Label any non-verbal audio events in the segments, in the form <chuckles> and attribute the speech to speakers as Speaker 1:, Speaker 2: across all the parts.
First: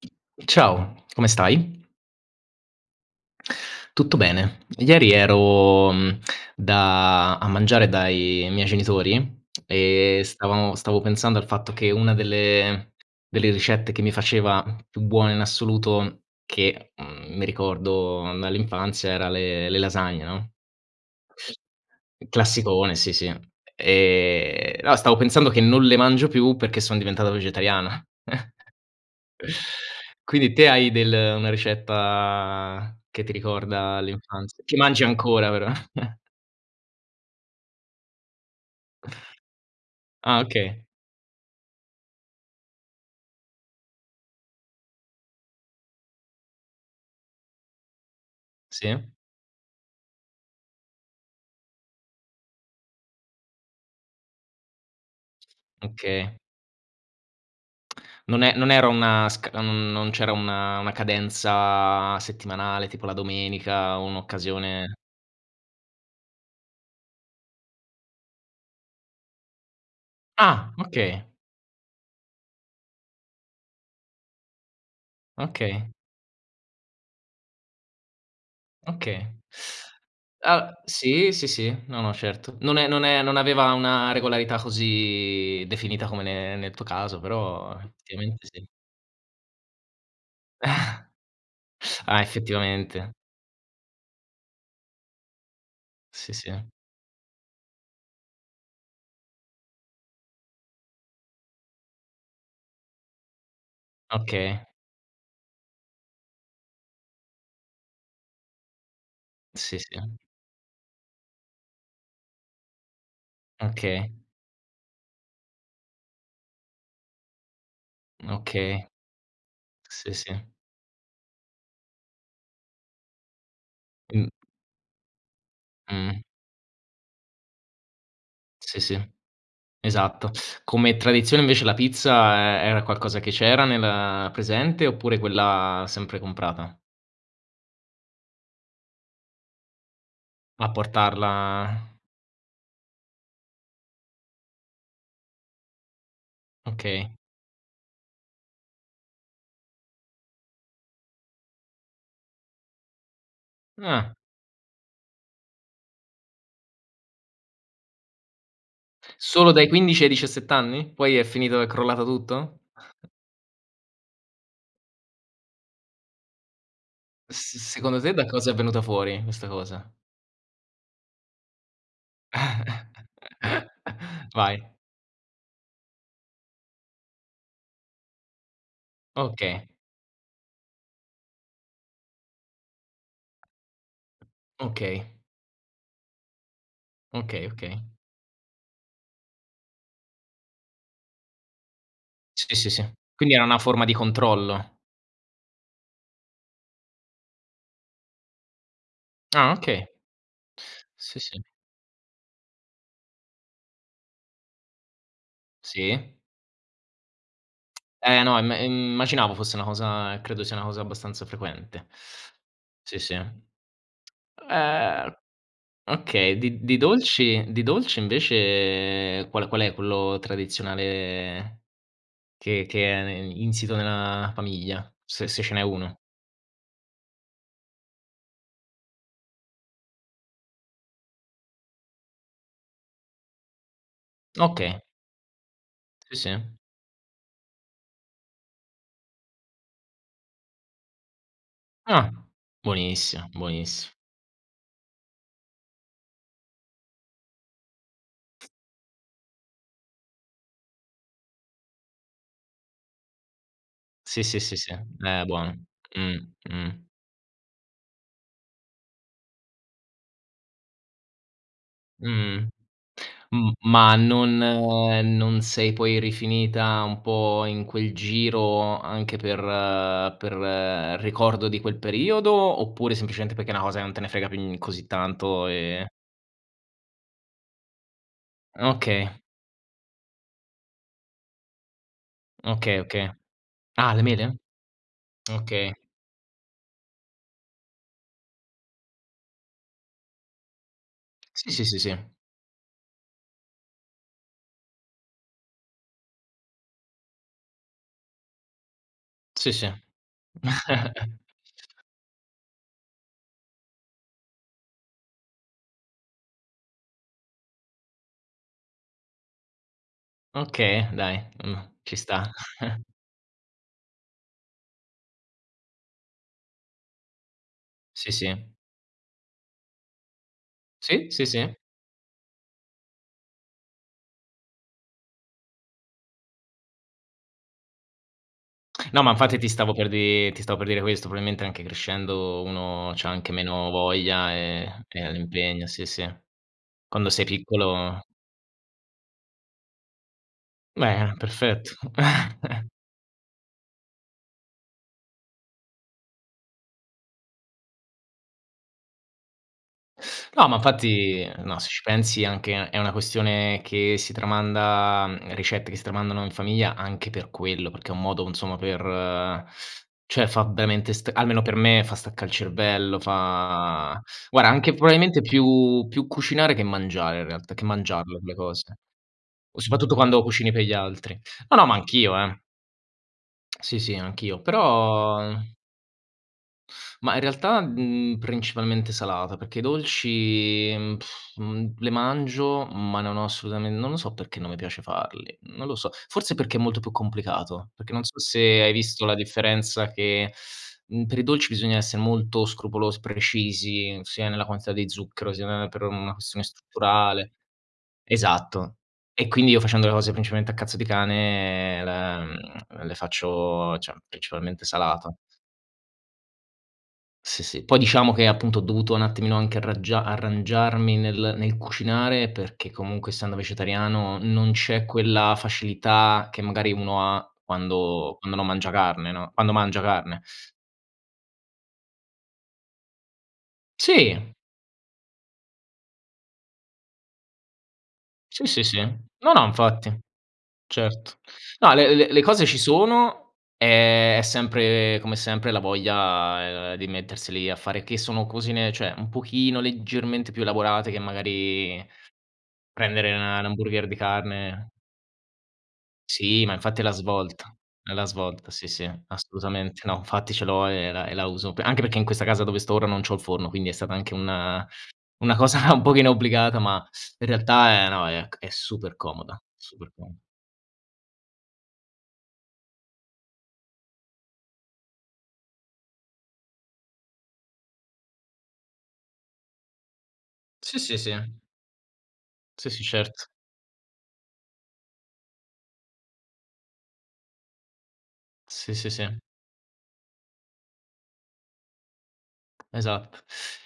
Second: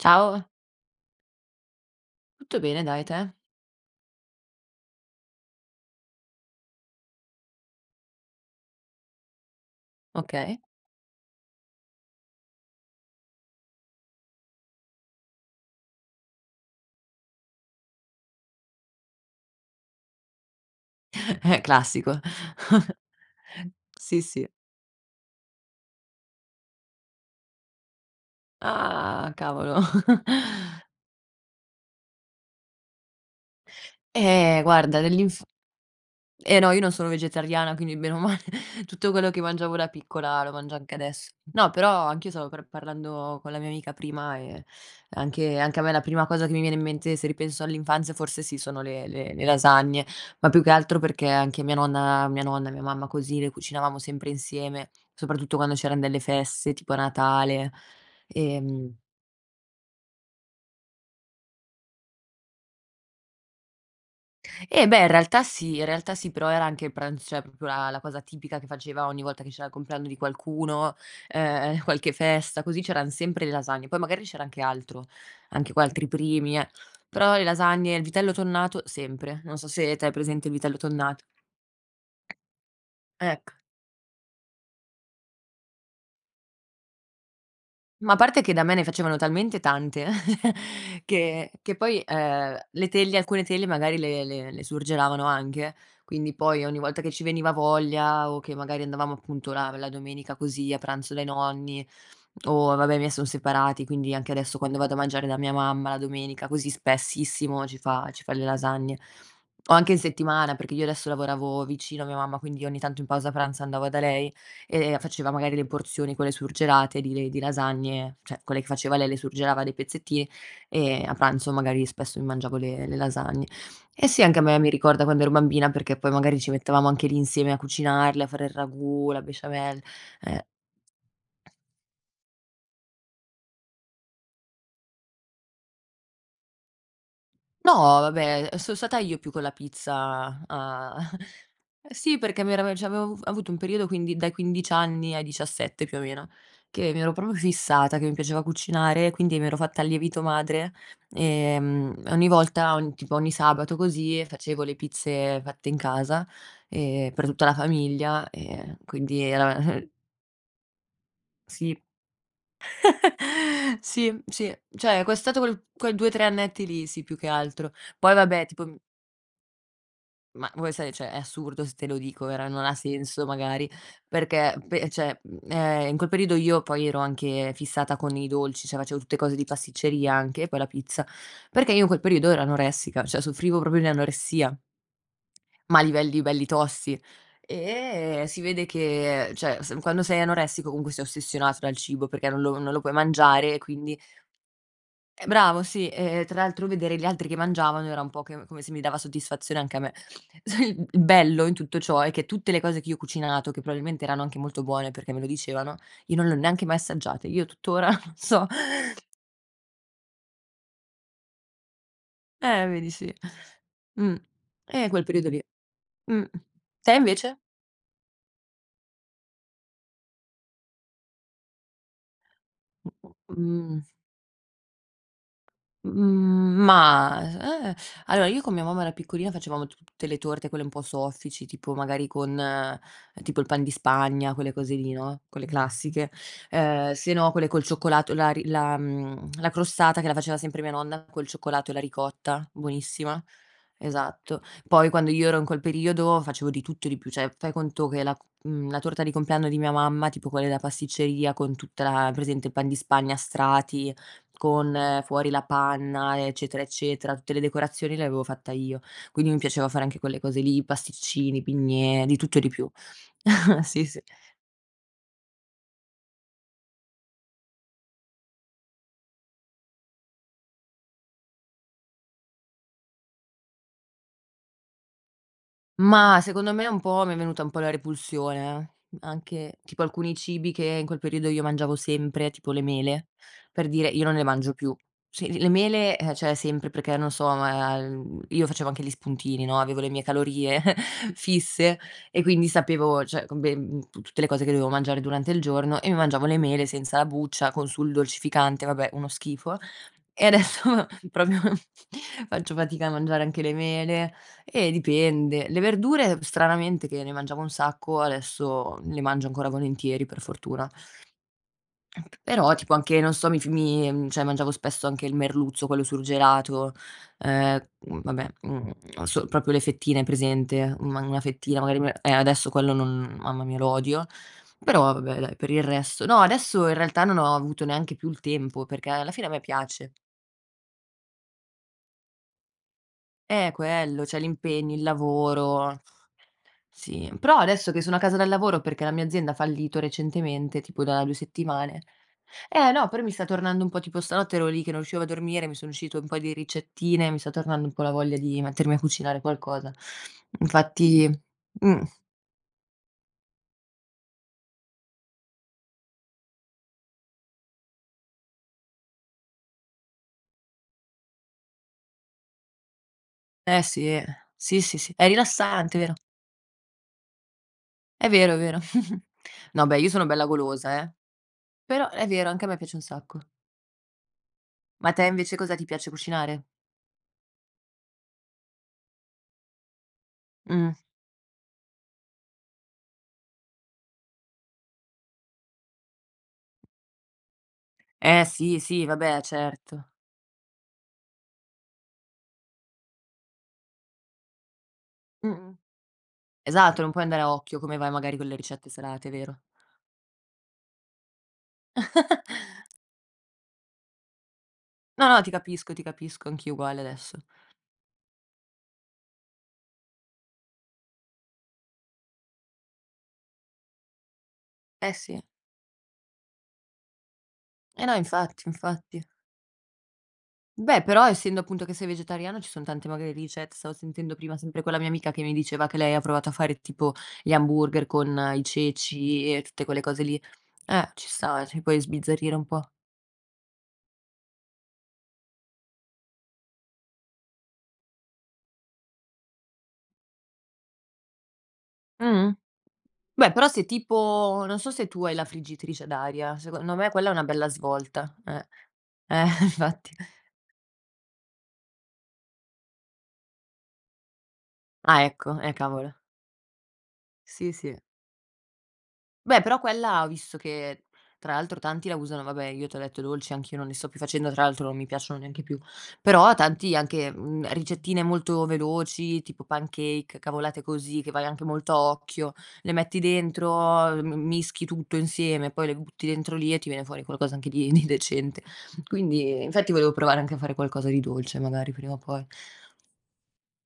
Speaker 1: Ciao.
Speaker 2: Ciao, come stai?
Speaker 1: Tutto bene, dai, te?
Speaker 2: Tutto bene. Ieri ero, mhmm, da a mangiare dai miei genitori, e
Speaker 1: Okay.
Speaker 2: stavamo stavo pensando al fatto che una delle delle ricette che mi faceva più buone in assoluto, che, mhmm, mi ricordo dall'infanzia era le le lasagne, no.
Speaker 1: <chuckles> Eh, classico.
Speaker 2: Classicone,
Speaker 1: <chuckles>
Speaker 2: sì, sì.
Speaker 1: Sì, sì.
Speaker 2: Ehm, no, stavo pensando che non le mangio più perché sono diventato vegetariana, <chuckles>
Speaker 1: Ah, cavolo.
Speaker 2: quindi te
Speaker 1: <chuckles>
Speaker 2: hai del una ricetta che ti ricorda
Speaker 1: Eh,
Speaker 2: l'infanzia che
Speaker 1: guarda
Speaker 2: mangi
Speaker 1: dell'inf
Speaker 2: ancora, però? <chuckles>
Speaker 1: Eh no, io non sono vegetariana, quindi bene o male <chuckles> tutto quello che mangiavo da
Speaker 2: <chuckles> Ah,
Speaker 1: piccola lo mangio
Speaker 2: okay.
Speaker 1: anche adesso. No, però anch'io stavo pr parlando con la mia amica prima e, anche anche a me la prima cosa che mi viene in mente, se ripenso all'infanzia forse sì, sono
Speaker 2: Sì.
Speaker 1: le le le lasagne, ma più che altro perché anche mia nonna mia nonna, mia mamma, così le cucinavamo sempre insieme, soprattutto quando c'erano delle
Speaker 2: Okay.
Speaker 1: feste tipo a Natale,
Speaker 2: <clicks tongue> Non è non era
Speaker 1: ehm
Speaker 2: una sca non non c'era una una cadenza settimanale, tipo la domenica,
Speaker 1: Eh
Speaker 2: un'occasione
Speaker 1: beh in realtà sì in realtà sì, però era anche il pranz cioè proprio la la cosa tipica che faceva ogni volta che c'era il compleanno di
Speaker 2: Ah,
Speaker 1: qualcuno,
Speaker 2: okay.
Speaker 1: ehm, qualche festa così, c'erano sempre le lasagne, poi magari c'era anche altro, anche qu
Speaker 2: Okay.
Speaker 1: altri primi eh, però le lasagne, il vitello tonnato
Speaker 2: Okay.
Speaker 1: sempre. Non so se
Speaker 2: <sucks teeth>
Speaker 1: te hai presente il
Speaker 2: Uhm
Speaker 1: vitello tonnato.
Speaker 2: sì, sì, sì, no, no, certo, non è non è non
Speaker 1: Ecco.
Speaker 2: aveva una regolarità così definita come ne nel tuo caso, però
Speaker 1: Ma a parte
Speaker 2: effettivamente
Speaker 1: che da
Speaker 2: sì.
Speaker 1: me ne facevano talmente tante <giggles> che
Speaker 2: <chuckles>
Speaker 1: che poi,
Speaker 2: Ah,
Speaker 1: ehm, le
Speaker 2: effettivamente.
Speaker 1: teglie, alcune teglie magari le le le surgelavano anche.
Speaker 2: Sì,
Speaker 1: Quindi poi
Speaker 2: sì.
Speaker 1: ogni volta che ci veniva voglia o che magari andavamo appunto la la domenica così, a pranzo dai nonni, o vabbè, i miei sono separati, quindi anche adesso
Speaker 2: Okay.
Speaker 1: quando vado a mangiare da mia mamma la domenica così spessissimo ci fa ci fa le lasagne. O
Speaker 2: Sì,
Speaker 1: anche in
Speaker 2: sì.
Speaker 1: settimana, perché io adesso lavoravo vicino a mia mamma, quindi ogni tanto in pausa pranzo andavo da
Speaker 2: Okay.
Speaker 1: lei, e faceva magari le porzioni, quelle surgelate di le di lasagne, cioè quelle che
Speaker 2: Okay.
Speaker 1: faceva lei le surgelava dei
Speaker 2: Sì,
Speaker 1: pezzettini,
Speaker 2: sì.
Speaker 1: e a pranzo magari spesso mi mangiavo le le lasagne. Eh sì,
Speaker 2: Mh.
Speaker 1: anche a me mi ricorda quando ero bambina, perché poi
Speaker 2: Mh.
Speaker 1: magari ci mettevamo anche lì insieme a cucinarle, a fare il
Speaker 2: Sì, sì,
Speaker 1: ragù, la besciamell
Speaker 2: esatto.
Speaker 1: eh.
Speaker 2: Come tradizione, invece la pizza e era qualcosa che c'era nel presente, oppure quella sempre comprata?
Speaker 1: No, vabbè, son stata io più con la pizza,
Speaker 2: A
Speaker 1: a <chuckles>
Speaker 2: portarla <chuckles>
Speaker 1: sì, perché mi era cioè, avevo avu avuto un periodo, quindi dai 15 anni ai 17 più o meno, che mi
Speaker 2: Okay.
Speaker 1: ero proprio fissata che mi piaceva cucinare, quindi mi ero fatta il lievito madre, ehm, ogni volta ogni tipo ogni sabato
Speaker 2: Ah.
Speaker 1: così facevo le pizze fatte in casa, ehm, per tutta la famiglia, ehm, quindi
Speaker 2: Solo
Speaker 1: era
Speaker 2: dai
Speaker 1: eh
Speaker 2: 15 ai 17 anni? Poi è finito, è
Speaker 1: Sì.
Speaker 2: crollato tutto? <chuckles>
Speaker 1: <laughs> Sì, sì. Cioè, è costato quel quei 2, 3 annetti lì. Sì, più che
Speaker 2: S
Speaker 1: altro,
Speaker 2: secondo te
Speaker 1: poi
Speaker 2: da
Speaker 1: vabbè,
Speaker 2: cosa è
Speaker 1: tipo
Speaker 2: venuta fuori, questa cosa?
Speaker 1: Ma vuoi sai, cioè, è assurdo se te lo dico, vero, non ha
Speaker 2: <laughs>
Speaker 1: senso magari, perché
Speaker 2: Vai.
Speaker 1: pe cioè, ehm, in quel periodo io poi ero anche fissata con i dolci. Cioè, facevo tutte cose di
Speaker 2: Okay.
Speaker 1: pasticceria anche, e poi la pizza, perché io in quel periodo ero anoressica, cioè soffrivo proprio di anoressia.
Speaker 2: Okay.
Speaker 1: Ma a livelli belli tosti,
Speaker 2: Okay, okay.
Speaker 1: e si vede che, cioè s quando sei anoressico comunque sei ossessionato dal cibo perché non
Speaker 2: Sì,
Speaker 1: lo
Speaker 2: sì,
Speaker 1: non lo
Speaker 2: sì.
Speaker 1: puoi
Speaker 2: Quindi era
Speaker 1: mangiare, e
Speaker 2: una forma di
Speaker 1: quindi
Speaker 2: controllo.
Speaker 1: eh, bravo, sì, e tra l'altro vedere gli altri che mangiavano era un po' che come se mi dava
Speaker 2: Ah,
Speaker 1: soddisfazione anche a
Speaker 2: okay.
Speaker 1: me. <chuckles> Il
Speaker 2: Sì, sì.
Speaker 1: bello in tutto ciò è che tutte le cose che io ho cucinato, che probabilmente erano anche molto buone perché me lo dicevano,
Speaker 2: Sì.
Speaker 1: io non le ho neanche mai assaggiate, io tuttora non
Speaker 2: Eh no,
Speaker 1: so
Speaker 2: im immaginavo fosse una cosa credo sia una cosa abbastanza frequente.
Speaker 1: Eh, vedi
Speaker 2: Sì, sì.
Speaker 1: sì, mh. Ehm, quel
Speaker 2: Ehm,
Speaker 1: periodo lì, mh.
Speaker 2: okay. Di di
Speaker 1: Te invece?
Speaker 2: dolci di dolci, invece qual qual è quello tradizionale che che è insito
Speaker 1: Mhmm.
Speaker 2: nella famiglia, se se ce n'è uno.
Speaker 1: Mhmm, ma, eh, allora, io con mia mamma, ero piccolina, facevamo tutte le torte, quelle un po' soffici, tipo magari con tipo il pan di Spagna, quelle cose
Speaker 2: Okay.
Speaker 1: lì, no, quelle classiche.
Speaker 2: S sì.
Speaker 1: Ehm, sennò quelle col cioccolato, la ri la, mhmm, la crostata che la faceva sempre mia nonna col cioccolato e la
Speaker 2: Ah,
Speaker 1: ricotta, buonissima.
Speaker 2: buonissima, buoniss
Speaker 1: Esatto, poi quando io ero in quel periodo facevo di tutto e di più. Cioè, fai conto che la, ehm, la torta di compleanno di mia mamma, tipo quella della pasticceria, con tutta la hai presente il pan di Spagna a strati,
Speaker 2: Sì, sì, sì, sì,
Speaker 1: con
Speaker 2: eh
Speaker 1: fuori la
Speaker 2: buono.
Speaker 1: panna,
Speaker 2: Mh-mh,
Speaker 1: eccetera,
Speaker 2: mh-mh.
Speaker 1: eccetera, tutte le decorazioni, l'avevo fatta io. Quindi mi piaceva fare anche quelle cose lì, pasticcini, bignè, di tutto e
Speaker 2: Mh-mh.
Speaker 1: di più.
Speaker 2: Mhmm,
Speaker 1: <chuckles> Sì,
Speaker 2: ma
Speaker 1: s
Speaker 2: non non sei poi rifinita un po' in quel giro anche per per ricordo di quel periodo, oppure semplicemente perché è una cosa che non te ne frega più, mhmm, così tanto e
Speaker 1: Mah, secondo me un po' mi è venuta un po' la repulsione, eh.
Speaker 2: Okay.
Speaker 1: Anche tipo alcuni cibi che in quel periodo io mangiavo sempre, tipo le
Speaker 2: Okay.
Speaker 1: mele,
Speaker 2: Okay.
Speaker 1: per dire,
Speaker 2: Ah, le
Speaker 1: io non ne
Speaker 2: mele?
Speaker 1: mangio più. Sì, le le
Speaker 2: Okay.
Speaker 1: mele, ehm, cioè, sempre perché, non so, io, ehm, facevo anche gli spuntini, no, avevo le mie calorie <chuckles>
Speaker 2: Sì, sì, sì,
Speaker 1: fisse,
Speaker 2: sì.
Speaker 1: e quindi sapevo, cioè co beh tu tutte le cose che dovevo mangiare durante il giorno e mi mangiavo le mele senza la buccia con sul dolcificante. Vabbè, uno
Speaker 2: Sì,
Speaker 1: schifo,
Speaker 2: sì.
Speaker 1: e adesso
Speaker 2: <chuckles>
Speaker 1: proprio faccio fatica a mangiare anche le mele, eh, dipende. Le verdure, stranamente, che ne mangiavo un sacco, adesso le mangio ancora volentieri, per fortuna.
Speaker 2: Okay, dai, mh. Ci
Speaker 1: Eh p
Speaker 2: sta.
Speaker 1: però tipo
Speaker 2: <chuckles>
Speaker 1: anche, non so, mi f mi cioè, mangiavo spesso anche il merluzzo, quello surgelato, ehm,
Speaker 2: Sì,
Speaker 1: vabbè,
Speaker 2: sì.
Speaker 1: mhmm, non so, proprio le fettine, hai presente, una ma
Speaker 2: Sì,
Speaker 1: una
Speaker 2: sì, sì.
Speaker 1: fettina magari, eh, adesso quello non mamma mia, lo odio. Però vabbè, dai, per il resto no, adesso in realtà non ho avuto neanche più il tempo, perché
Speaker 2: No, ma
Speaker 1: alla fine a
Speaker 2: infatti
Speaker 1: me
Speaker 2: ti stavo per
Speaker 1: piace.
Speaker 2: di ti stavo per dire questo. Probabilmente anche crescendo uno c'ha anche
Speaker 1: Eh,
Speaker 2: meno
Speaker 1: quello, cioè,
Speaker 2: voglia
Speaker 1: l'impegno, il
Speaker 2: e e l'impegno
Speaker 1: lavoro.
Speaker 2: sì, sì, quando
Speaker 1: Sì,
Speaker 2: sei
Speaker 1: però adesso che sono a
Speaker 2: piccolo
Speaker 1: casa dal lavoro perché la mia azienda ha fallito recentemente, tipo da
Speaker 2: Bene,
Speaker 1: 2
Speaker 2: perfetto.
Speaker 1: settimane
Speaker 2: <chuckles>
Speaker 1: eh no, però mi sta tornando un po', tipo stanotte ero lì che non riuscivo a dormire. Mi sono uscite un po' di ricettine. Mi sta tornando un po' la voglia di mettermi a cucinare qualcosa.
Speaker 2: No, ma
Speaker 1: Infatti
Speaker 2: infatti no. Se ci
Speaker 1: mh.
Speaker 2: pensi, anche è una questione che si tramanda, ricette che si tramandano in famiglia anche per quello, perché è un modo, insomma, per cioè, fa veramente almeno per me, staccà il cervello.
Speaker 1: Eh,
Speaker 2: Fa
Speaker 1: sì,
Speaker 2: guarda,
Speaker 1: sì,
Speaker 2: anche
Speaker 1: sì, sì, è
Speaker 2: probabilmente
Speaker 1: rilassante,
Speaker 2: più
Speaker 1: vero.
Speaker 2: più cucinare che mangiare, in realtà, che
Speaker 1: È
Speaker 2: mangiarle quelle
Speaker 1: vero, è vero.
Speaker 2: cose,
Speaker 1: <chuckles>
Speaker 2: o
Speaker 1: No, beh, io
Speaker 2: soprattutto
Speaker 1: sono
Speaker 2: quando
Speaker 1: bella
Speaker 2: cucini per gli
Speaker 1: golosa, eh.
Speaker 2: altri. No, no, ma
Speaker 1: Però è
Speaker 2: anch'io,
Speaker 1: vero,
Speaker 2: eh.
Speaker 1: anche a me piace un sacco.
Speaker 2: Sì, sì, anch'io,
Speaker 1: Ma a te
Speaker 2: però
Speaker 1: invece cosa ti piace cucinare?
Speaker 2: Ma, in realtà, mhmm, principalmente, salata perché i dolci,
Speaker 1: Mh.
Speaker 2: mhmm, <lip trill> mhmm, le mangio, ma non ho assolutamen non lo so perché non me piace farli, non lo so. Forse perché è molto più complicato, perché non so
Speaker 1: Eh,
Speaker 2: se
Speaker 1: sì,
Speaker 2: hai
Speaker 1: sì,
Speaker 2: visto la
Speaker 1: vabbè, certo.
Speaker 2: differenza che <sucks teeth> mhmm, per i dolci bisogna essere molto scrupolos precisi, sia nella quantità di zucchero, sia
Speaker 1: Mh-mh,
Speaker 2: <unintelligible> per una questione
Speaker 1: esatto. Non puoi andare a
Speaker 2: strutturale,
Speaker 1: occhio, come vai, magari, con le ricette
Speaker 2: esatto.
Speaker 1: salate, è
Speaker 2: E,
Speaker 1: vero.
Speaker 2: quindi, io facendo le cose principalmente a cazzo di cane, ehm, la
Speaker 1: <chuckles>
Speaker 2: mhmm, le faccio cioè, principalmente
Speaker 1: No,
Speaker 2: salata.
Speaker 1: no, ti capisco, ti capisco. Anch'io uguale, adesso.
Speaker 2: Sì, sì. Poi diciamo che, appunto, ho dovuto un attimino anche arraggia arrangiarmi nel nel cucinare perché, comunque, essendo vegetariano, non c'è
Speaker 1: Eh, sì.
Speaker 2: quella facilità che, magari, uno ha
Speaker 1: Eh, no,
Speaker 2: quando quando
Speaker 1: infatti,
Speaker 2: non mangia
Speaker 1: infatti.
Speaker 2: carne, no quando mangia carne.
Speaker 1: Beh, però essendo, appunto, che sei vegetariano, ci sono tanti magari ricett stavo sentendo
Speaker 2: Sì!
Speaker 1: prima, sempre quella mia amica, che mi diceva che lei ha provato a fare, tipo, gli hamburger con i
Speaker 2: Sì, sì, sì. No,
Speaker 1: ceci e
Speaker 2: no,
Speaker 1: tutte quelle
Speaker 2: infatti.
Speaker 1: cose lì, eh, ci
Speaker 2: Certo.
Speaker 1: sta, eh, cioè
Speaker 2: No,
Speaker 1: puoi
Speaker 2: le le le
Speaker 1: sbizzarrire
Speaker 2: cose
Speaker 1: un
Speaker 2: ci
Speaker 1: po'.
Speaker 2: sono, ehm, è sempre come sempre la voglia di metterseli a fare, che sono cosine, cioè, un pochino, leggermente, più elaborate che magari
Speaker 1: Mh-mh.
Speaker 2: prendere,
Speaker 1: Beh,
Speaker 2: 'na 'na
Speaker 1: però se
Speaker 2: hamburger di
Speaker 1: tipo non
Speaker 2: carne
Speaker 1: so se tu hai la friggitrice ad aria,
Speaker 2: Sì, ma
Speaker 1: secondo
Speaker 2: infatti è
Speaker 1: me,
Speaker 2: la
Speaker 1: quella è una bella
Speaker 2: svolta, è la
Speaker 1: svolta, eh.
Speaker 2: svolta, sì, sì,
Speaker 1: Eh,
Speaker 2: assolutamente.
Speaker 1: infatti!
Speaker 2: No, infatti, ce l'ho e era e la uso p anche perché in questa casa, dove sto ora, non c'ho il forno, quindi è stata anche una
Speaker 1: Ah,
Speaker 2: una
Speaker 1: ecco.
Speaker 2: cosa
Speaker 1: Eh,
Speaker 2: <chuckles> un
Speaker 1: cavolo.
Speaker 2: pochino obbligata, ma, in
Speaker 1: Sì, sì.
Speaker 2: realtà, ehm, no è c è super comoda,
Speaker 1: Beh, però
Speaker 2: super
Speaker 1: quella ho
Speaker 2: com
Speaker 1: visto che, tra l'altro, tanti la usano vabbè, io, te ho detto, i dolci anch'io non li sto più facendo, tra l'altro non mi piacciono neanche più. Però, ho tanti anche, mhmm, ricettine molto veloci, tipo pancake, cavolate
Speaker 2: Sì, sì,
Speaker 1: così che vai
Speaker 2: sì.
Speaker 1: anche molto a occhio,
Speaker 2: Sì,
Speaker 1: le
Speaker 2: sì,
Speaker 1: metti
Speaker 2: certo.
Speaker 1: dentro, ehm, m mischi tutto insieme e poi le butti dentro lì e ti viene fuori qualcosa anche di di decente.
Speaker 2: Sì, sì, sì.
Speaker 1: Quindi infatti, volevo provare anche a fare qualcosa di dolce, magari, prima o poi.
Speaker 2: Esatto.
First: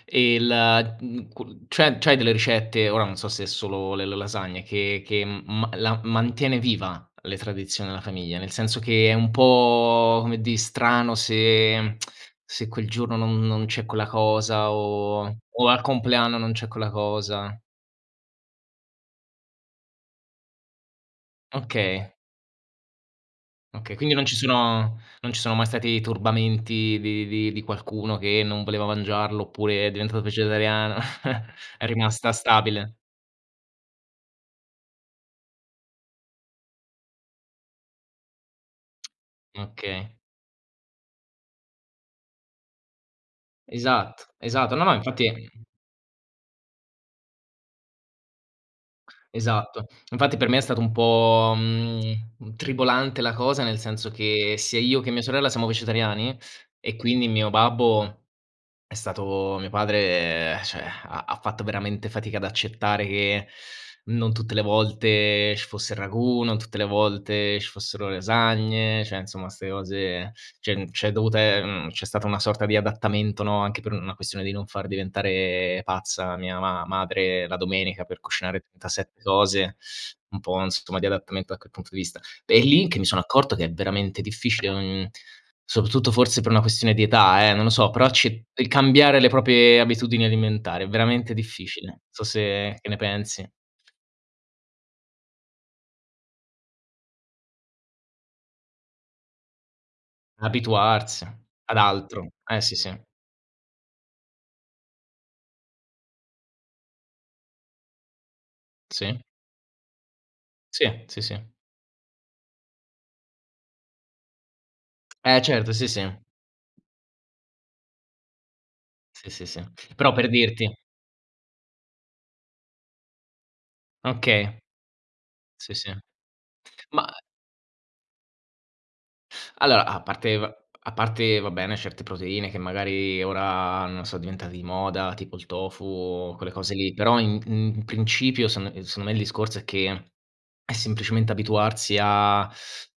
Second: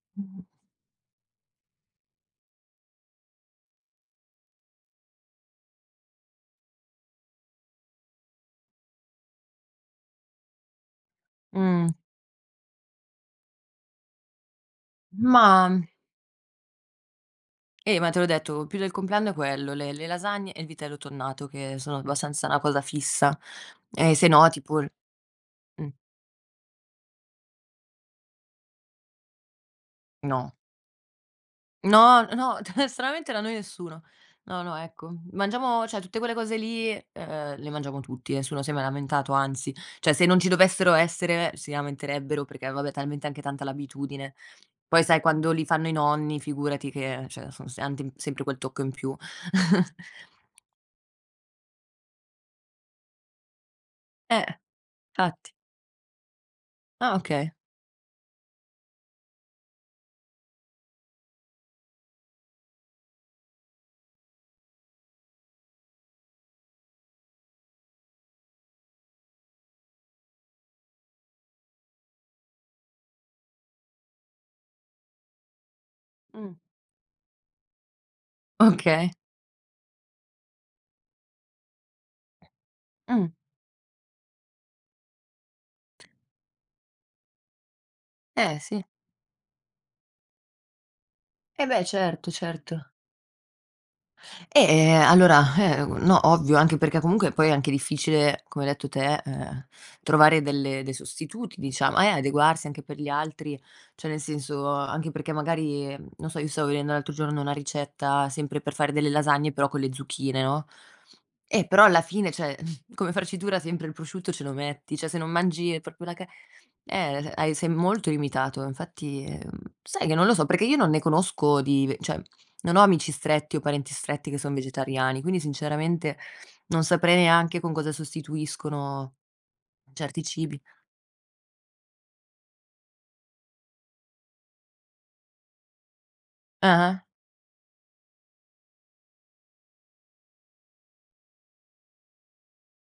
Speaker 2: E la mhmm, cu c'è c'hai delle ricette? Ora non so se è solo le le lasagne che che m ma la mantiene viva le tradizioni della famiglia, nel senso che è un po', come dì, strano
Speaker 1: Mh.
Speaker 2: se <clicks tongue> se quel giorno non non c'è quella cosa o o al
Speaker 1: Ma
Speaker 2: compleanno non c'è quella cosa.
Speaker 1: Eh, ma te l'ho detto più del compleanno è quello: le le lasagne e il vitello tonnato, che sono
Speaker 2: Okay.
Speaker 1: abbastanza una cosa fissa.
Speaker 2: Okay. Quindi,
Speaker 1: Ehm,
Speaker 2: non ci
Speaker 1: sennò, tipo, il
Speaker 2: sono non ci sono mai
Speaker 1: mh.
Speaker 2: stati turbamenti di di di qualcuno che non voleva mangiarlo oppure è diventato
Speaker 1: No.
Speaker 2: vegetariana? <chuckles> È
Speaker 1: No,
Speaker 2: rimasta
Speaker 1: no, ta
Speaker 2: stabile.
Speaker 1: stranamente, da noi nessuno. No, no, ecco, mangiamo cioè, tutte quelle cose lì, ehm, le mangiamo tutti, nessuno si è mai
Speaker 2: <tsk>
Speaker 1: lamentato, anzi; cioè
Speaker 2: Okay.
Speaker 1: se non ci dovessero essere, si lamenterebbero perché, eh, vabbè, talmente anche tanta
Speaker 2: Esatto,
Speaker 1: l'abitudine.
Speaker 2: esatto. No, no,
Speaker 1: Poi, sai,
Speaker 2: infatti
Speaker 1: quando li fanno i nonni, figurati che cioè, son se anti sempre quel tocco in più.
Speaker 2: Esatto.
Speaker 1: <chuckles>
Speaker 2: Infatti per me è stato un po', mhmm, gn mhmm, tribolante la cosa, nel senso che
Speaker 1: Eh,
Speaker 2: sia io che mia sorella
Speaker 1: fatti.
Speaker 2: siamo vegetariani, e
Speaker 1: Ah,
Speaker 2: quindi mio
Speaker 1: okay.
Speaker 2: babbo è stato mio padre, ehm, cioè, <sighs> ha ha fatto veramente fatica ad accettare che non tutte le volte ci fosse il ragù, non tutte le volte ci fossero le lasagne, cioè, insomma, 'ste cose c'è n c'è dovuta ehm, c'è stata una sorta di adattamento, no, anche per una questione di non far diventare pazza
Speaker 1: Mh.
Speaker 2: mia ma madre la domenica per cucinare
Speaker 1: Okay.
Speaker 2: 37 cose un po', insomma, di adattamento da que punto di vista. È lì che mi sono
Speaker 1: Mh.
Speaker 2: accorto che è veramente difficile, mhmm, soprattutto forse per una questione di età, eh, non lo so, però ci
Speaker 1: Eh,
Speaker 2: il
Speaker 1: sì.
Speaker 2: cambiare le proprie abitudini alimentari è veramente
Speaker 1: Eh, beh!
Speaker 2: difficile. So
Speaker 1: Certo,
Speaker 2: se
Speaker 1: certo.
Speaker 2: che ne pensi?
Speaker 1: Eh, allora, eh, no, ovvio, anche perché comunque poi è anche difficile, come hai detto te, ehm, trovare delle dei
Speaker 2: Abituarsi
Speaker 1: sostituti,
Speaker 2: ad
Speaker 1: diciamo eh,
Speaker 2: altro. Eh,
Speaker 1: adeguarsi
Speaker 2: sì,
Speaker 1: anche
Speaker 2: sì.
Speaker 1: per gli altri, cioè nel senso anche perché magari non so, io stavo vedendo l'altro giorno una ricetta sempre per fare delle
Speaker 2: Sì.
Speaker 1: lasagne, però con le zucchine, no,
Speaker 2: Sì, sì, sì.
Speaker 1: eh, però alla fine, cioè, mhmm, come farcitura sempre il prosciutto ce lo metti, cioè se non
Speaker 2: Eh, certo.
Speaker 1: mangi
Speaker 2: Sì, sì.
Speaker 1: proprio la ca eh, hai sei molto limitato, infatti
Speaker 2: Sì, sì, sì.
Speaker 1: sai
Speaker 2: Però
Speaker 1: che non
Speaker 2: per
Speaker 1: lo so? Perché
Speaker 2: dirti
Speaker 1: io non ne conosco di ve cioè, non ho amici stretti o parenti stretti che son
Speaker 2: Okay.
Speaker 1: vegetariani, quindi
Speaker 2: Sì, sì.
Speaker 1: sinceramente non
Speaker 2: Ma
Speaker 1: saprei neanche con cosa sostituiscono
Speaker 2: allora, a
Speaker 1: certi
Speaker 2: parte va
Speaker 1: cibi.
Speaker 2: a parte va bene certe proteine che magari ora, no, so diventate di moda, tipo il tofu o quelle cose lì,
Speaker 1: Ah-ah.
Speaker 2: però in in in principio secon ehm, secondo me il discorso è che è semplicemente abituarsi a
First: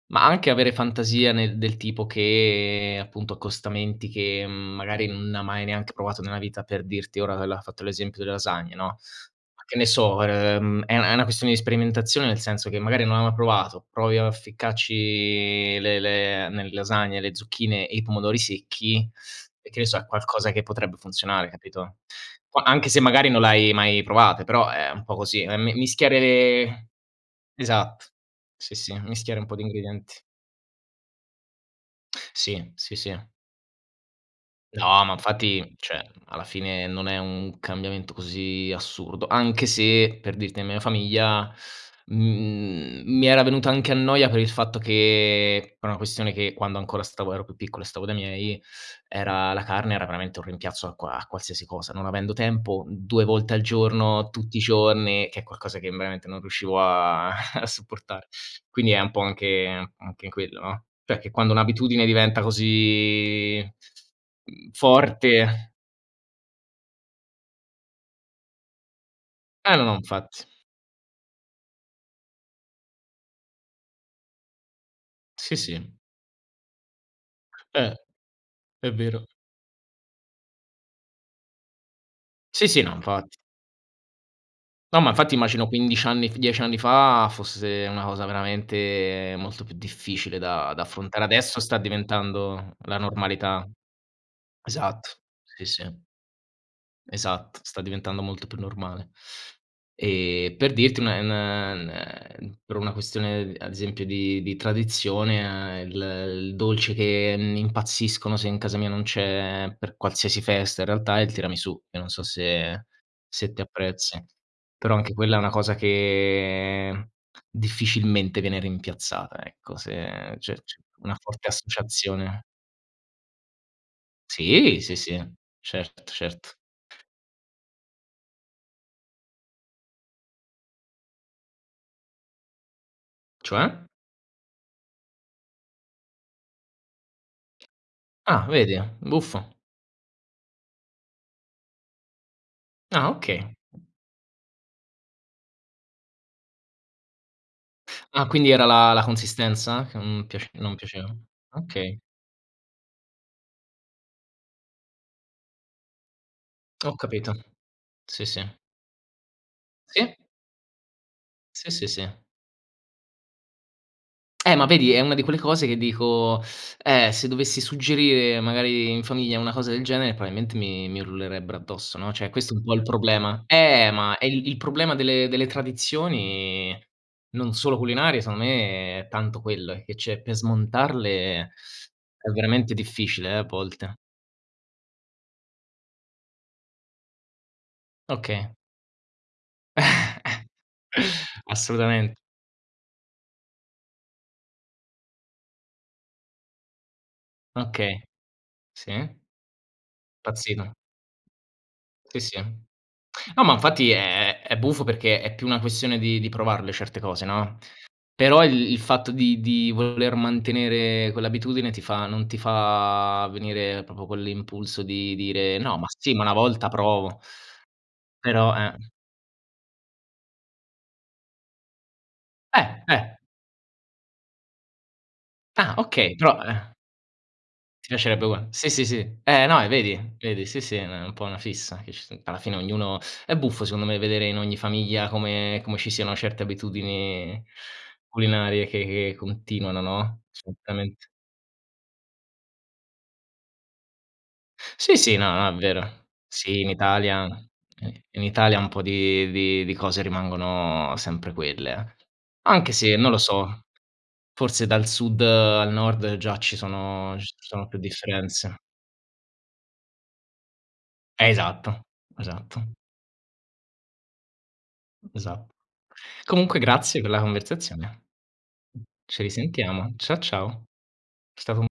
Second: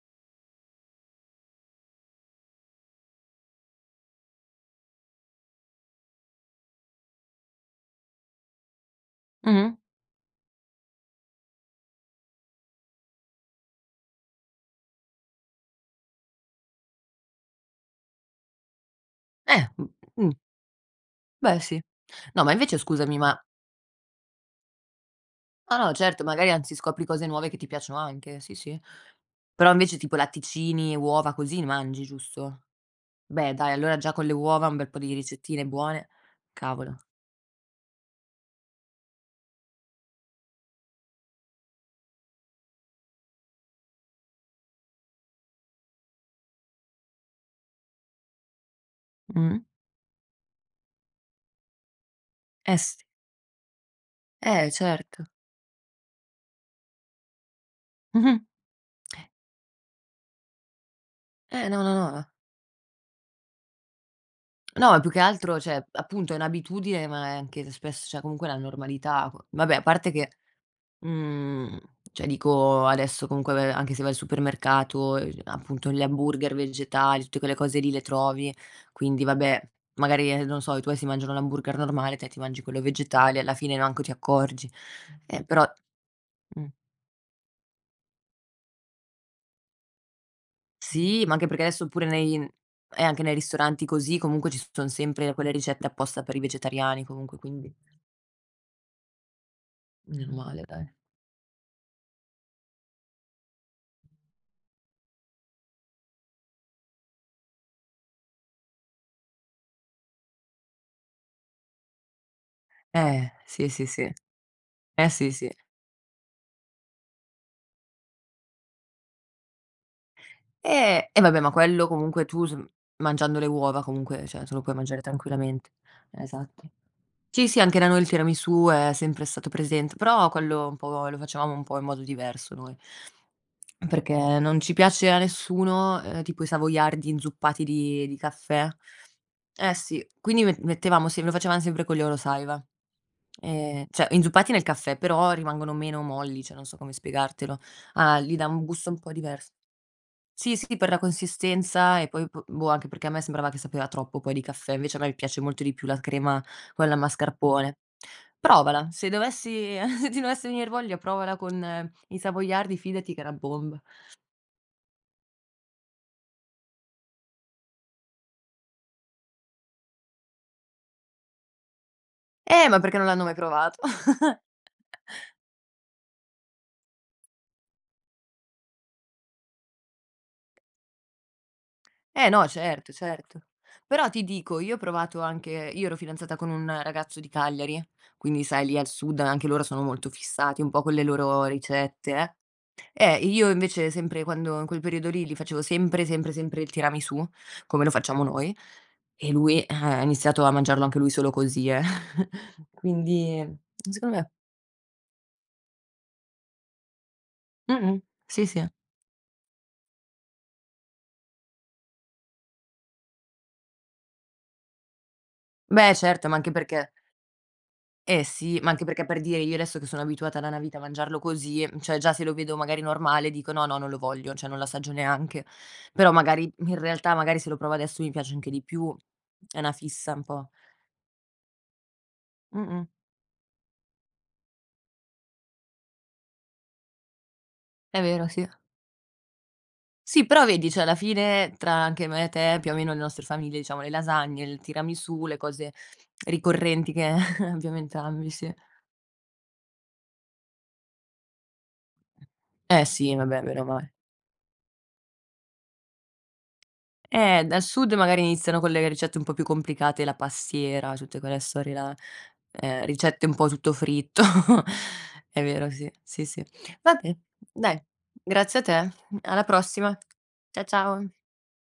Speaker 2: ma anche avere fantasia nel del tipo che appunto accostamenti che, mhmm, magari non hai mai neanche provato nella vita, per dirti, ora <unintelligible> hai fatto l'esempio delle lasagne, no,
Speaker 1: Mh-mh.
Speaker 2: che ne so ehm è una è una questione di sperimentazione nel senso che magari non hai mai provato, provi a ficcarci le le nelle lasagne, le zucchine e i pomodori secchi,
Speaker 1: Eh,
Speaker 2: e che ne
Speaker 1: <unintelligible>
Speaker 2: so, è
Speaker 1: mh.
Speaker 2: qualcosa che potrebbe funzionare,
Speaker 1: Beh, sì.
Speaker 2: capito?
Speaker 1: No ma
Speaker 2: Qua
Speaker 1: invece
Speaker 2: anche se
Speaker 1: scusami,
Speaker 2: magari
Speaker 1: ma
Speaker 2: non l'hai mai provate, però è un po' così, ehm, mi
Speaker 1: O no,
Speaker 2: mischiare
Speaker 1: certo, magari anzi
Speaker 2: le
Speaker 1: scopri cose nuove che ti piacciono
Speaker 2: esatto.
Speaker 1: anche. Sì,
Speaker 2: Sì,
Speaker 1: sì.
Speaker 2: sì, mischiare un po' di
Speaker 1: Però invece tipo
Speaker 2: ingredienti.
Speaker 1: latticini, uova così ne mangi, giusto?
Speaker 2: Sì, sì, sì.
Speaker 1: Beh, dai, allora già con le uova un bel po'
Speaker 2: No ma
Speaker 1: di ricettine
Speaker 2: infatti,
Speaker 1: buone,
Speaker 2: cioè alla fine
Speaker 1: cavolo.
Speaker 2: non è un cambiamento così assurdo, anche se, per dirti, nella mia famiglia, mhmm, mi era venuta anche a noia per il fatto che per una questione che quando ancora stavo ero più piccolo e stavo dai miei, era la
Speaker 1: Mh-mh.
Speaker 2: carne era veramente un rimpiazzo a qua a qualsiasi cosa, non avendo
Speaker 1: Eh,
Speaker 2: tempo,
Speaker 1: s
Speaker 2: 2 volte al giorno, tutti i
Speaker 1: Eh, certo.
Speaker 2: giorni, che è qualcosa che veramente non riuscivo a <chuckles> a sopportare.
Speaker 1: Mh-mh.
Speaker 2: Quindi è un po' anche anche quello, no, cioè che quando
Speaker 1: Eh no, no,
Speaker 2: un'abitudine
Speaker 1: no la
Speaker 2: diventa così, mhmm,
Speaker 1: No, è più che altro
Speaker 2: forte
Speaker 1: cioè appunto, è n abitudine, ma è anche spess cioè comunque la normalità c
Speaker 2: Eh,
Speaker 1: vabbè, a
Speaker 2: no, no,
Speaker 1: parte che
Speaker 2: infatti.
Speaker 1: mhmm, cioè dico, adesso comunque ve anche se vai al supermercato, e <unintelligible>
Speaker 2: Sì,
Speaker 1: appunto
Speaker 2: sì.
Speaker 1: gli hamburger vegetali, tutte quelle cose lì
Speaker 2: Eh,
Speaker 1: le trovi.
Speaker 2: è
Speaker 1: Quindi
Speaker 2: vero.
Speaker 1: vabbè, magari, ehm, non so, i tuoi si mangiano l'hamburger normale, te ti mangi
Speaker 2: Sì,
Speaker 1: quello
Speaker 2: sì, no, infatti.
Speaker 1: vegetale e alla fine manco ti accorgi.
Speaker 2: No, ma infatti
Speaker 1: Eh, però
Speaker 2: immagino 15 anni f 10
Speaker 1: mh.
Speaker 2: anni fa fosse una cosa veramente molto più difficile da da affrontare.
Speaker 1: Sì, ma anche
Speaker 2: Adesso
Speaker 1: perché
Speaker 2: sta
Speaker 1: adesso pure nei
Speaker 2: diventando la
Speaker 1: eh, anche nei
Speaker 2: normalità.
Speaker 1: ristoranti, così, comunque ci son
Speaker 2: Esatto.
Speaker 1: sempre quelle
Speaker 2: Sì,
Speaker 1: ricette
Speaker 2: sì.
Speaker 1: apposta per i vegetariani, comunque,
Speaker 2: Esatto,
Speaker 1: quindi
Speaker 2: sta diventando molto più normale.
Speaker 1: Meno
Speaker 2: Ehm,
Speaker 1: male,
Speaker 2: per
Speaker 1: dai.
Speaker 2: dirti un è n n ehm, per una questione, ad esempio di di tradizione il il dolce che n impazziscono se in casa mia non c'è per qualsiasi festa in realtà è il tiramisù, che non so se
Speaker 1: Eh,
Speaker 2: se te
Speaker 1: sì, sì, sì.
Speaker 2: apprezzi. Però
Speaker 1: Eh,
Speaker 2: anche
Speaker 1: sì,
Speaker 2: quella è una
Speaker 1: sì.
Speaker 2: cosa che difficilmente viene rimpiazzata, ecco. Se c'è c'è
Speaker 1: Eh,
Speaker 2: una
Speaker 1: e vabbè
Speaker 2: forte
Speaker 1: ma quello comunque
Speaker 2: associazione.
Speaker 1: tu s mangiando le uova comunque, cioè te lo puoi
Speaker 2: Sì, sì,
Speaker 1: mangiare
Speaker 2: sì,
Speaker 1: tranquillamente
Speaker 2: certo, certo.
Speaker 1: Esatto. Sì, sì, anche da noi il tiramisù è sempre stato presente, però quello un po' lo facevamo un po' in modo diverso, noi
Speaker 2: Cioè?
Speaker 1: perché non ci piace a nessuno, ehm, tipo i savoiardi inzuppati di di
Speaker 2: Ah,
Speaker 1: caffè
Speaker 2: vedi. Buffo.
Speaker 1: Eh sì, quindi me mettevamo sem lo facevam sempre con gli Oro Saiwa,
Speaker 2: Ah, okay.
Speaker 1: ehm, cioè inzuppati nel caffè, però rimangono meno molli, cioè, non so come spiegartelo. A
Speaker 2: Ah,
Speaker 1: gli dà
Speaker 2: quindi
Speaker 1: un
Speaker 2: era
Speaker 1: gusto
Speaker 2: la
Speaker 1: un
Speaker 2: la
Speaker 1: po' divers
Speaker 2: consistenza che n piace
Speaker 1: sì,
Speaker 2: non
Speaker 1: sì, per la
Speaker 2: piaceva? Okay.
Speaker 1: consistenza e poi p boh, anche perché a me sembrava che sapeva troppo poi di caffè. Invece a me mi piace molto di più la crema, quella
Speaker 2: Ho
Speaker 1: al
Speaker 2: capito.
Speaker 1: mascarpone.
Speaker 2: Sì, sì.
Speaker 1: Provala, se dovessi <chuckles> se
Speaker 2: Sì.
Speaker 1: ti dovesse venir voglia provala
Speaker 2: Sì, sì,
Speaker 1: con i
Speaker 2: sì.
Speaker 1: savoiardi, fidati che è una bomba.
Speaker 2: Eh ma vedi, è una di quelle cose che dico, eh, se dovessi suggerire magari in famiglia una cosa del genere, probabilmente mi mi urlerebbero addosso, no, cioè questo è un
Speaker 1: Eh,
Speaker 2: po'
Speaker 1: ma
Speaker 2: il
Speaker 1: perché non l'hanno mai
Speaker 2: problema
Speaker 1: provato.
Speaker 2: Eh, ma è
Speaker 1: <chuckles>
Speaker 2: il il problema delle delle tradizioni, non solo culinarie, secondo me è tanto quello eh, che cioè per smontarle
Speaker 1: Eh
Speaker 2: è
Speaker 1: no,
Speaker 2: veramente
Speaker 1: certo,
Speaker 2: difficile, eh,
Speaker 1: certo.
Speaker 2: a volte.
Speaker 1: Però ti dico, io ho provato anche io ero fidanzata con un ragazzo di Cagliari, quindi
Speaker 2: Okay.
Speaker 1: sai lì al sud a anche loro sono molto
Speaker 2: <chuckles>
Speaker 1: fissati un po' con le loro ricette,
Speaker 2: Assolutament
Speaker 1: eh Eh, io invece sempre quando in quel periodo lì gli facevo sempre, sempre, sempre il tiramisù come lo
Speaker 2: Okay,
Speaker 1: facciamo noi,
Speaker 2: sì.
Speaker 1: e lui eh ha iniziato a
Speaker 2: Impazzivano.
Speaker 1: mangiarlo anche lui solo così, eh.
Speaker 2: Sì, sì.
Speaker 1: <chuckles>
Speaker 2: No, ma
Speaker 1: Quindi
Speaker 2: infatti
Speaker 1: secondo me
Speaker 2: è è buffo perché è più una questione di di provarle certe cose, no?
Speaker 1: Mh-mh.
Speaker 2: Però
Speaker 1: Sì, sì.
Speaker 2: il il fatto di di voler mantenere quell'abitudine ti fa non ti fa venire proprio quell'impulso di dire: "No, ma
Speaker 1: Beh,
Speaker 2: sì, ma
Speaker 1: certo,
Speaker 2: una
Speaker 1: ma anche
Speaker 2: volta
Speaker 1: perché
Speaker 2: provo."
Speaker 1: Eh
Speaker 2: Però,
Speaker 1: sì, ma anche
Speaker 2: eh
Speaker 1: perché per dire io adesso che sono abituata da una vita a mangiarlo così, mhmm, cioè già se lo vedo magari
Speaker 2: Eh, eh.
Speaker 1: normale dico: "No, no, non lo voglio." Cioè non l'assaggio neanche.
Speaker 2: Ah,
Speaker 1: Però
Speaker 2: okay, però,
Speaker 1: magari
Speaker 2: eh
Speaker 1: in realtà magari se lo provo
Speaker 2: Ti
Speaker 1: adesso mi
Speaker 2: piacerebbe
Speaker 1: piace
Speaker 2: ugua
Speaker 1: anche di
Speaker 2: sì, sì,
Speaker 1: più.
Speaker 2: sì, eh,
Speaker 1: É
Speaker 2: no, eh,
Speaker 1: una
Speaker 2: vedi,
Speaker 1: fissa, m
Speaker 2: vedi,
Speaker 1: po'.
Speaker 2: sì, sì, è na un po' una fissa che ci s alla fine
Speaker 1: Mh-mh.
Speaker 2: ognuno è buffo secondo me vedere in ogni famiglia come come ci siano certe abitudini
Speaker 1: È vero, sì.
Speaker 2: culinarie che che continuano, no?
Speaker 1: Sì, però vedi cioè alla
Speaker 2: Assolutamente.
Speaker 1: fine tra anche me e te, più o meno le nostre famiglie, diciamo le lasagne, il
Speaker 2: Sì, sì,
Speaker 1: tiramisù,
Speaker 2: no,
Speaker 1: le
Speaker 2: no, è
Speaker 1: cose
Speaker 2: vero. Sì, in
Speaker 1: ricorrenti che
Speaker 2: Italia, n
Speaker 1: <chuckles> abbiamo
Speaker 2: in
Speaker 1: entrambi, sì.
Speaker 2: Italia un po' di di di cose rimangono sempre quelle. Anche
Speaker 1: Eh,
Speaker 2: se non
Speaker 1: sì,
Speaker 2: lo
Speaker 1: vabbè, bene
Speaker 2: so,
Speaker 1: o male.
Speaker 2: forse dal sud al nord già ci sono ci
Speaker 1: Eh, dal
Speaker 2: sono più
Speaker 1: sud magari iniziano
Speaker 2: differenze.
Speaker 1: con le ricette un po' più complicate, la pastiera, tutte
Speaker 2: Eh,
Speaker 1: quelle storie
Speaker 2: esatto,
Speaker 1: là.
Speaker 2: esatto.
Speaker 1: Ehm, ricette un po' tutto fritto. <chuckles> È
Speaker 2: Esat
Speaker 1: vero, sì, sì, sì.
Speaker 2: Comunque grazie per
Speaker 1: Vabbè,
Speaker 2: la
Speaker 1: dai.
Speaker 2: conversazione.
Speaker 1: Grazie a te,
Speaker 2: Ci
Speaker 1: alla
Speaker 2: risentiamo.
Speaker 1: prossima.
Speaker 2: Ciao, ciao.
Speaker 1: Cia ciao.
Speaker 2: È stato un